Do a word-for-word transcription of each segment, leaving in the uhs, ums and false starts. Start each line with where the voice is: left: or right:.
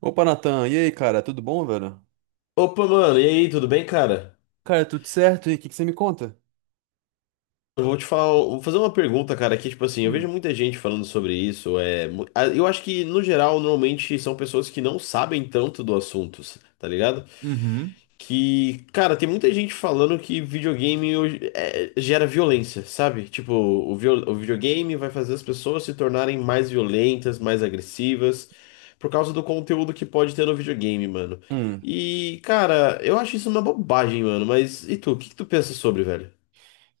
right: Opa, Natan, e aí, cara, tudo bom, velho?
left: Opa, mano, e aí, tudo bem, cara?
right: Cara, tudo certo? E o que que você me conta?
left: Eu vou te falar, vou fazer uma pergunta, cara, que, tipo assim, eu vejo
right: Hum.
left: muita gente falando sobre isso, é, mu- a- eu acho que, no geral, normalmente são pessoas que não sabem tanto do assunto, tá ligado?
right: Uhum.
left: Que, cara, tem muita gente falando que videogame hoje- é, gera violência, sabe? Tipo, o, viol- o videogame vai fazer as pessoas se tornarem mais violentas, mais agressivas, por causa do conteúdo que pode ter no videogame, mano.
right: Hum.
left: E, cara, eu acho isso uma bobagem, mano, mas e tu? O que que tu pensa sobre, velho?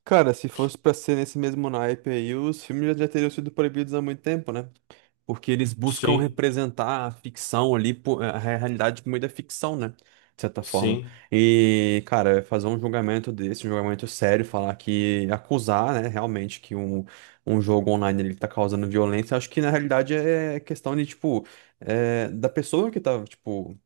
right: Cara, se fosse pra ser nesse mesmo naipe aí, os filmes já, já teriam sido proibidos há muito tempo, né? Porque eles buscam
left: Sim,
right: representar a ficção ali, pô, a realidade por meio da ficção, né? De certa forma.
left: sim.
right: E, cara, fazer um julgamento desse, um julgamento sério, falar que, acusar, né, realmente que um, um jogo online ele tá causando violência, acho que na realidade é questão de, tipo, é, da pessoa que tá, tipo.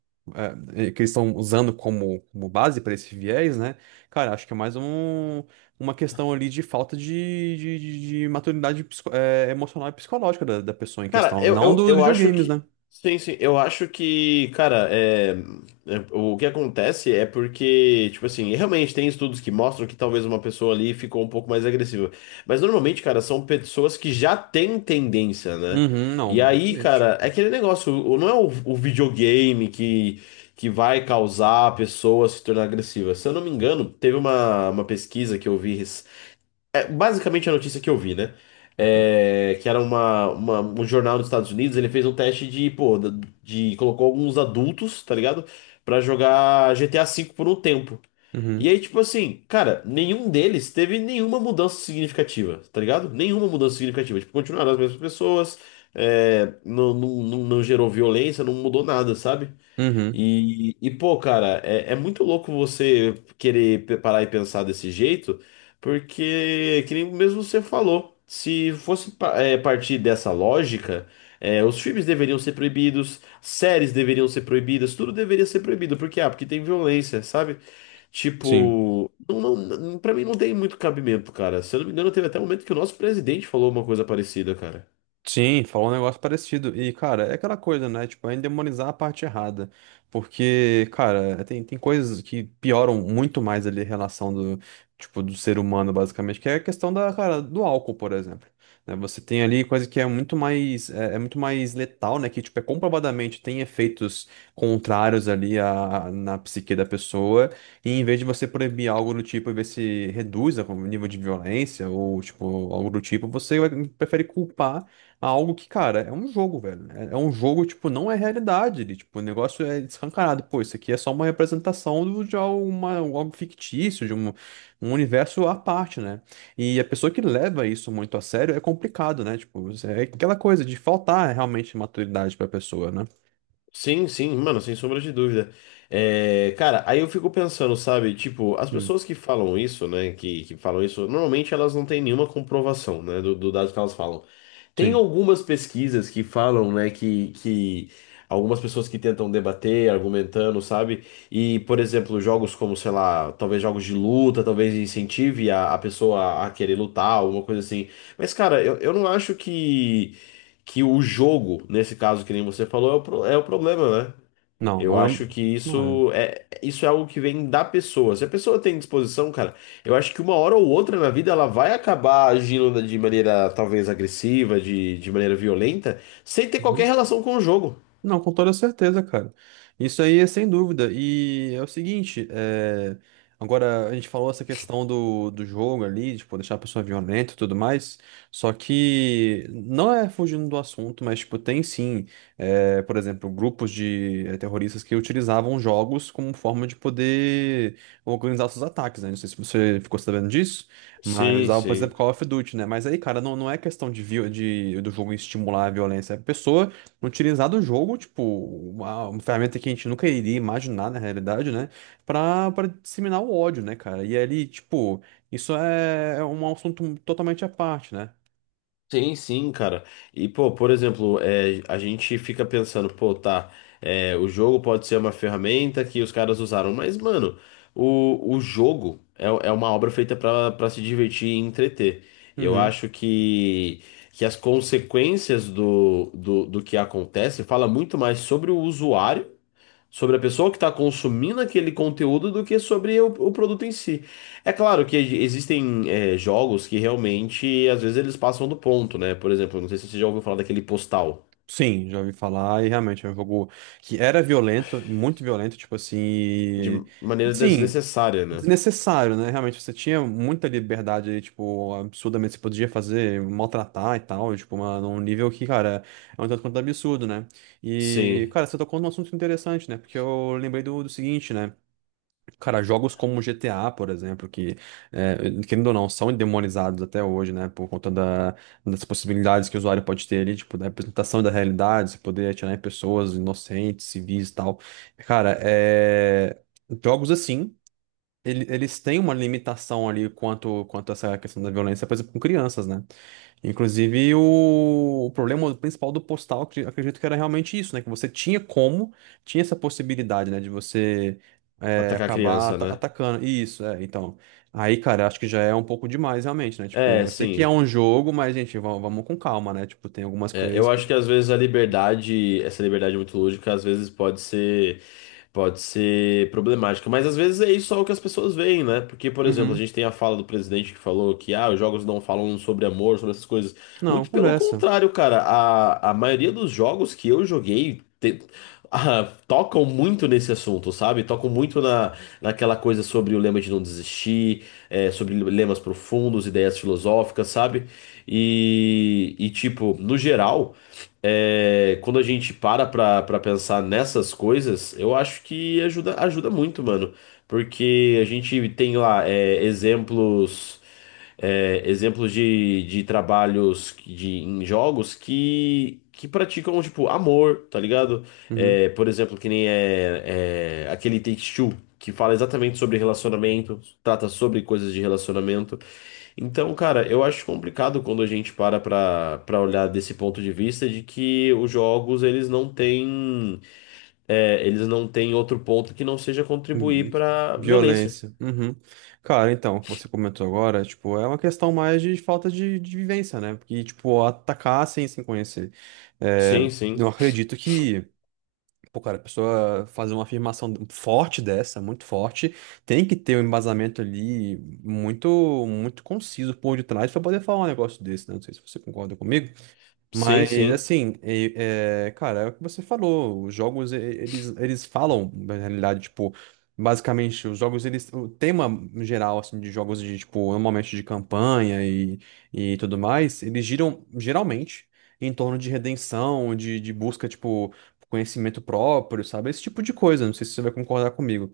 right: é, que eles estão usando como, como base para esse viés, né? Cara, acho que é mais um uma questão ali de falta de, de, de- de maturidade psico- é, emocional e psicológica da, da pessoa em
left: Cara,
right: questão,
left: eu,
right: não
left: eu,
right: dos
left: eu acho
right: videogames,
left: que.
right: né?
left: Sim, sim. Eu acho que, cara, é, é, o que acontece é porque, tipo assim, realmente tem estudos que mostram que talvez uma pessoa ali ficou um pouco mais agressiva. Mas normalmente, cara, são pessoas que já têm tendência, né?
right: Uhum, não,
left: E aí,
right: exatamente.
left: cara, é aquele negócio, o- não é o, o videogame que, que vai causar a pessoa se tornar agressiva. Se eu não me engano, teve uma, uma pesquisa que eu vi. Basicamente a notícia que eu vi, né? É, que era uma, uma- um jornal dos Estados Unidos, ele fez um teste de, pô, da- de, colocou alguns adultos, tá ligado? Pra jogar G T A V por um tempo. E
right: Uhum,
left: aí, tipo assim, cara, nenhum deles teve nenhuma mudança significativa, tá ligado? Nenhuma mudança significativa. Tipo, continuaram as mesmas pessoas, é, não, não, não, não gerou violência, não mudou nada, sabe?
right: uhum,
left: E, e, pô, cara, é, é muito louco você querer pe- parar e pensar desse jeito, porque, que nem mesmo você falou, se fosse pa- é, partir dessa lógica, é, os filmes deveriam ser proibidos, séries deveriam ser proibidas, tudo deveria ser proibido, porque, ah, porque tem violência, sabe?
right: sim.
left: Tipo, não, não, não- pra mim não tem muito cabimento, cara. Se eu não me engano, teve até um momento que o nosso presidente falou uma coisa parecida, cara.
right: Sim, falou um negócio parecido. E, cara, é aquela coisa, né? Tipo, é endemonizar a parte errada. Porque, cara, tem, tem coisas que pioram muito mais ali a relação do, tipo, do ser humano, basicamente, que é a questão da, cara, do álcool, por exemplo. Né? Você tem ali coisa que é muito mais, é, é muito mais letal, né? Que, tipo, é comprovadamente tem efeitos contrários ali à, na psique da pessoa. E em vez de você proibir algo do tipo e ver se reduz o nível de violência ou, tipo, algo do tipo, você vai- prefere culpar algo que, cara, é um jogo, velho. É é um jogo, tipo, não é realidade. Ele, tipo, o negócio é escancarado. Pô, isso aqui é só uma representação do- de alguma, algo fictício, de um, um universo à parte, né? E a pessoa que leva isso muito a sério é complicado, né? Tipo, é aquela coisa de faltar realmente maturidade pra pessoa, né?
left: Sim, sim, mano, sem sombra de dúvida. É, cara, aí eu fico pensando, sabe? Tipo, as
right: Hum,
left: pessoas que falam isso, né? Que, que falam isso, normalmente elas não têm nenhuma comprovação, né? Do, do dado que elas falam. Tem
right: sim.
left: algumas pesquisas que falam, né? Que, que algumas pessoas que tentam debater, argumentando, sabe? E, por exemplo, jogos como, sei lá, talvez jogos de luta, talvez incentive a, a pessoa a querer lutar, alguma coisa assim. Mas, cara, eu, eu não acho que que o jogo, nesse caso que nem você falou, é o, pro- é o problema, né?
right: Não,
left: Eu
right: não é.
left: acho que
right: Não é.
left: isso é, isso é algo que vem da pessoa. Se a pessoa tem disposição, cara, eu acho que uma hora ou outra na vida ela vai acabar agindo de maneira talvez agressiva, de, de maneira violenta, sem ter qualquer relação com o jogo.
right: Não, com toda certeza, cara. Isso aí é sem dúvida. E é o seguinte, é, agora a gente falou essa questão do, do jogo ali, de tipo, deixar a pessoa violenta e tudo mais. Só que não é fugindo do assunto, mas tipo, tem sim, é, por exemplo, grupos de é, terroristas que utilizavam jogos como forma de poder organizar seus ataques, né? Não sei se você ficou sabendo disso, mas
left: Sim,
right: usavam, por exemplo,
left: sim.
right: Call of Duty, né? Mas aí, cara, não, não é questão de, vi- de do jogo estimular a violência. A pessoa utilizar do jogo, tipo, uma, uma ferramenta que a gente nunca iria imaginar na realidade, né? Pra, pra disseminar o ódio, né, cara? E ali, tipo, isso é é um assunto totalmente à parte, né?
left: Sim, sim, cara. E, pô, por exemplo, é, a gente fica pensando, pô, tá, é, o jogo pode ser uma ferramenta que os caras usaram, mas, mano, o, o jogo é, é uma obra feita pra para se divertir e entreter. Eu
right: Uhum.
left: acho que, que as consequências do, do, do que acontece fala muito mais sobre o usuário, sobre a pessoa que está consumindo aquele conteúdo do que sobre o, o produto em si. É claro que existem é, jogos que realmente, às vezes, eles passam do ponto, né? Por exemplo, não sei se você já ouviu falar daquele postal,
right: Sim, já ouvi falar e realmente é um jogo que era violento, muito violento, tipo assim,
left: de
right: e,
left: maneira
right: assim,
left: desnecessária, né?
right: desnecessário, né? Realmente você tinha muita liberdade ali, tipo, absurdamente você podia fazer, maltratar e tal, tipo, uma, num nível que, cara, é um tanto quanto absurdo, né? E,
left: Sim,
right: cara, você tocou num assunto interessante, né? Porque eu lembrei do, do seguinte, né? Cara, jogos como G T A, por exemplo, que, é, querendo ou não, são demonizados até hoje, né? Por conta da- das possibilidades que o usuário pode ter ali, tipo, da representação da realidade, se poder atirar em pessoas inocentes, civis e tal. Cara, é, jogos assim ele- eles têm uma limitação ali quanto, quanto a essa questão da violência, por exemplo, com crianças, né? Inclusive, o, o problema principal do postal, acre- acredito que era realmente isso, né? Que você tinha como, tinha essa possibilidade, né? De você é,
left: atacar a
right: acabar
left: criança,
right: ata-
left: né?
right: atacando. Isso, é, então. Aí, cara, acho que já é um pouco demais, realmente, né? Tipo,
left: É,
right: eu sei que é
left: sim.
right: um jogo, mas, gente, va- vamos com calma, né? Tipo, tem algumas
left: É,
right: coisas
left: eu
right: que.
left: acho que às vezes a liberdade, essa liberdade muito lúdica, às vezes pode ser, pode ser problemática. Mas às vezes é isso só o que as pessoas veem, né? Porque, por exemplo, a
right: Uhum.
left: gente tem a fala do presidente que falou que ah, os jogos não falam sobre amor, sobre essas coisas.
right: Não,
left: Muito pelo
right: conversa.
left: contrário, cara. A, a maioria dos jogos que eu joguei. te- ah, tocam muito nesse assunto, sabe? Tocam muito na, naquela coisa sobre o lema de não desistir, é, sobre lemas profundos, ideias filosóficas, sabe? E, e tipo, no geral, é, quando a gente para pra, pra pensar nessas coisas, eu acho que ajuda, ajuda muito, mano. Porque a gente tem lá é, exemplos, é, exemplos de, de trabalhos de, em jogos que, que praticam, tipo, amor, tá ligado?
right: Uhum.
left: É, por exemplo, que nem é, é aquele Take-Two, que fala exatamente sobre relacionamento, trata sobre coisas de relacionamento. Então, cara, eu acho complicado quando a gente para pra, pra olhar desse ponto de vista de que os jogos, eles não têm, é, eles não têm outro ponto que não seja contribuir pra violência.
right: Violência. Uhum. Cara, então, o que você comentou agora, tipo, é uma questão mais de falta de, de vivência, né? Porque, tipo, atacar assim, sem se conhecer.
left: Sim,
right: É, eu
left: sim.
right: acredito que, pô, cara, a pessoa fazer uma afirmação forte dessa, muito forte, tem que ter um embasamento ali muito, muito conciso por detrás pra poder falar um negócio desse, né? Não sei se você concorda comigo.
left: Sim,
right: Mas
left: sim.
right: assim, e- é, cara, é o que você falou, os jogos e- eles, eles falam, na realidade, tipo, basicamente, os jogos, eles, o tema geral, assim, de jogos de, tipo, normalmente de campanha e, e tudo mais, eles giram, geralmente, em torno de redenção, de, de busca, tipo, conhecimento próprio, sabe? Esse tipo de coisa, não sei se você vai concordar comigo.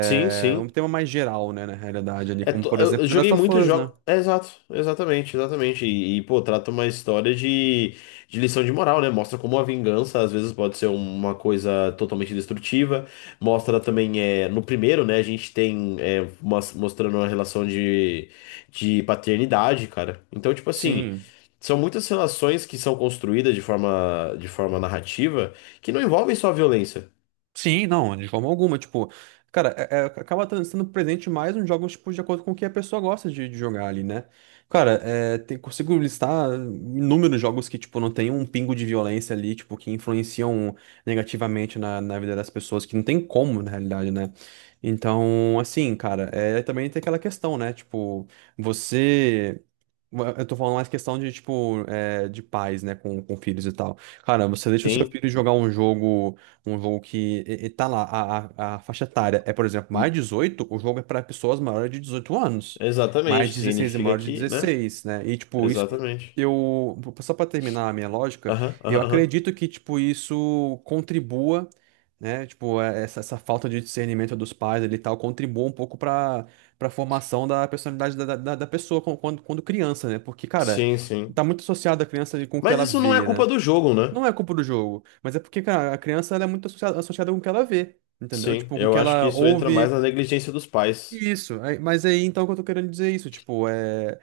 left: Sim,
right: um
left: sim.
right: tema mais geral, né, na realidade, ali,
left: É,
right: como,
left: to-
right: por
left: eu eu
right: exemplo, The Last
left: joguei
right: of
left: muitos
right: Us, né?
left: jogos. É, exato, exatamente, exatamente. E, e, pô, trata uma história de, de lição de moral, né? Mostra como a vingança às vezes pode ser uma coisa totalmente destrutiva. Mostra também, é, no primeiro, né? A gente tem é, mos- mostrando uma relação de, de paternidade, cara. Então, tipo assim,
right: Sim.
left: são muitas relações que são construídas de forma, de forma narrativa que não envolvem só violência.
right: Sim, não, de forma alguma. Tipo, cara, é- é- acaba tran- sendo presente mais nos jogos, tipo, de acordo com o que a pessoa gosta de, de jogar ali, né? Cara, é, tem- consigo listar inúmeros jogos que, tipo, não tem um pingo de violência ali, tipo, que influenciam negativamente na, na vida das pessoas, que não tem como, na realidade, né? Então, assim, cara, é, também tem aquela questão, né? Tipo, você. Eu tô falando mais questão de, tipo, é, de pais, né, com, com filhos e tal. Cara, você deixa o seu
left: Tem.
right: filho jogar um jogo um jogo que e- e tá lá, a, a, a faixa etária é, por exemplo, mais
left: Hum.
right: de dezoito o jogo é para pessoas maiores de dezoito anos, mais
left: Exatamente,
right: de dezesseis e
left: significa
right: maior de
left: que, né?
right: dezesseis né? E, tipo, isso.
left: Exatamente.
right: Eu, só para terminar a minha lógica,
left: Aham,
right: eu
left: aham, aham.
right: acredito que, tipo, isso contribua, né? Tipo, é- essa, essa falta de discernimento dos pais ali e tal, contribua um pouco para para formação da personalidade da, da, da pessoa com- quando, quando criança, né? Porque, cara,
left: Sim, sim.
right: tá muito associado a criança ali com o que
left: Mas
right: ela
left: isso não é
right: vê,
left: culpa
right: né?
left: do jogo, né?
right: Não é culpa do jogo, mas é porque, cara, a criança ela é muito associada, associada com o que ela vê, entendeu?
left: Sim,
right: Tipo, com o
left: eu
right: que
left: acho que
right: ela
left: isso entra mais
right: ouve.
left: na negligência dos pais.
right: Isso, aí- mas aí então que eu tô querendo dizer é isso, tipo, é.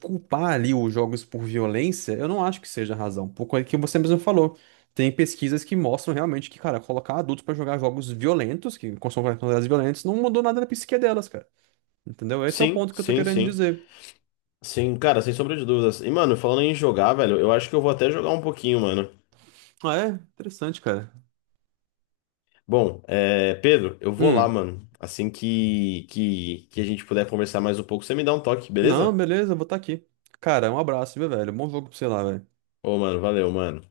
right: Culpar ali os jogos por violência, eu não acho que seja a razão. Por coisa que você mesmo falou. Tem pesquisas que mostram realmente que, cara, colocar adultos pra jogar jogos violentos, que consomem quantidades violentas, não mudou nada na psique delas, cara. Entendeu? Esse é o
left: Sim,
right: ponto que eu tô
left: sim,
right: querendo
left: sim.
right: dizer.
left: Sim, cara, sem sombra de dúvidas. E, mano, falando em jogar, velho, eu acho que eu vou até jogar um pouquinho, mano.
right: Ah, é? Interessante, cara.
left: Bom, é, Pedro, eu vou lá,
right: Hum.
left: mano. Assim que, que, que a gente puder conversar mais um pouco, você me dá um toque,
right: Não,
left: beleza?
right: beleza, vou estar aqui. Cara, um abraço, viu, velho? Bom jogo pra você lá, velho.
left: Ô, mano, valeu, mano.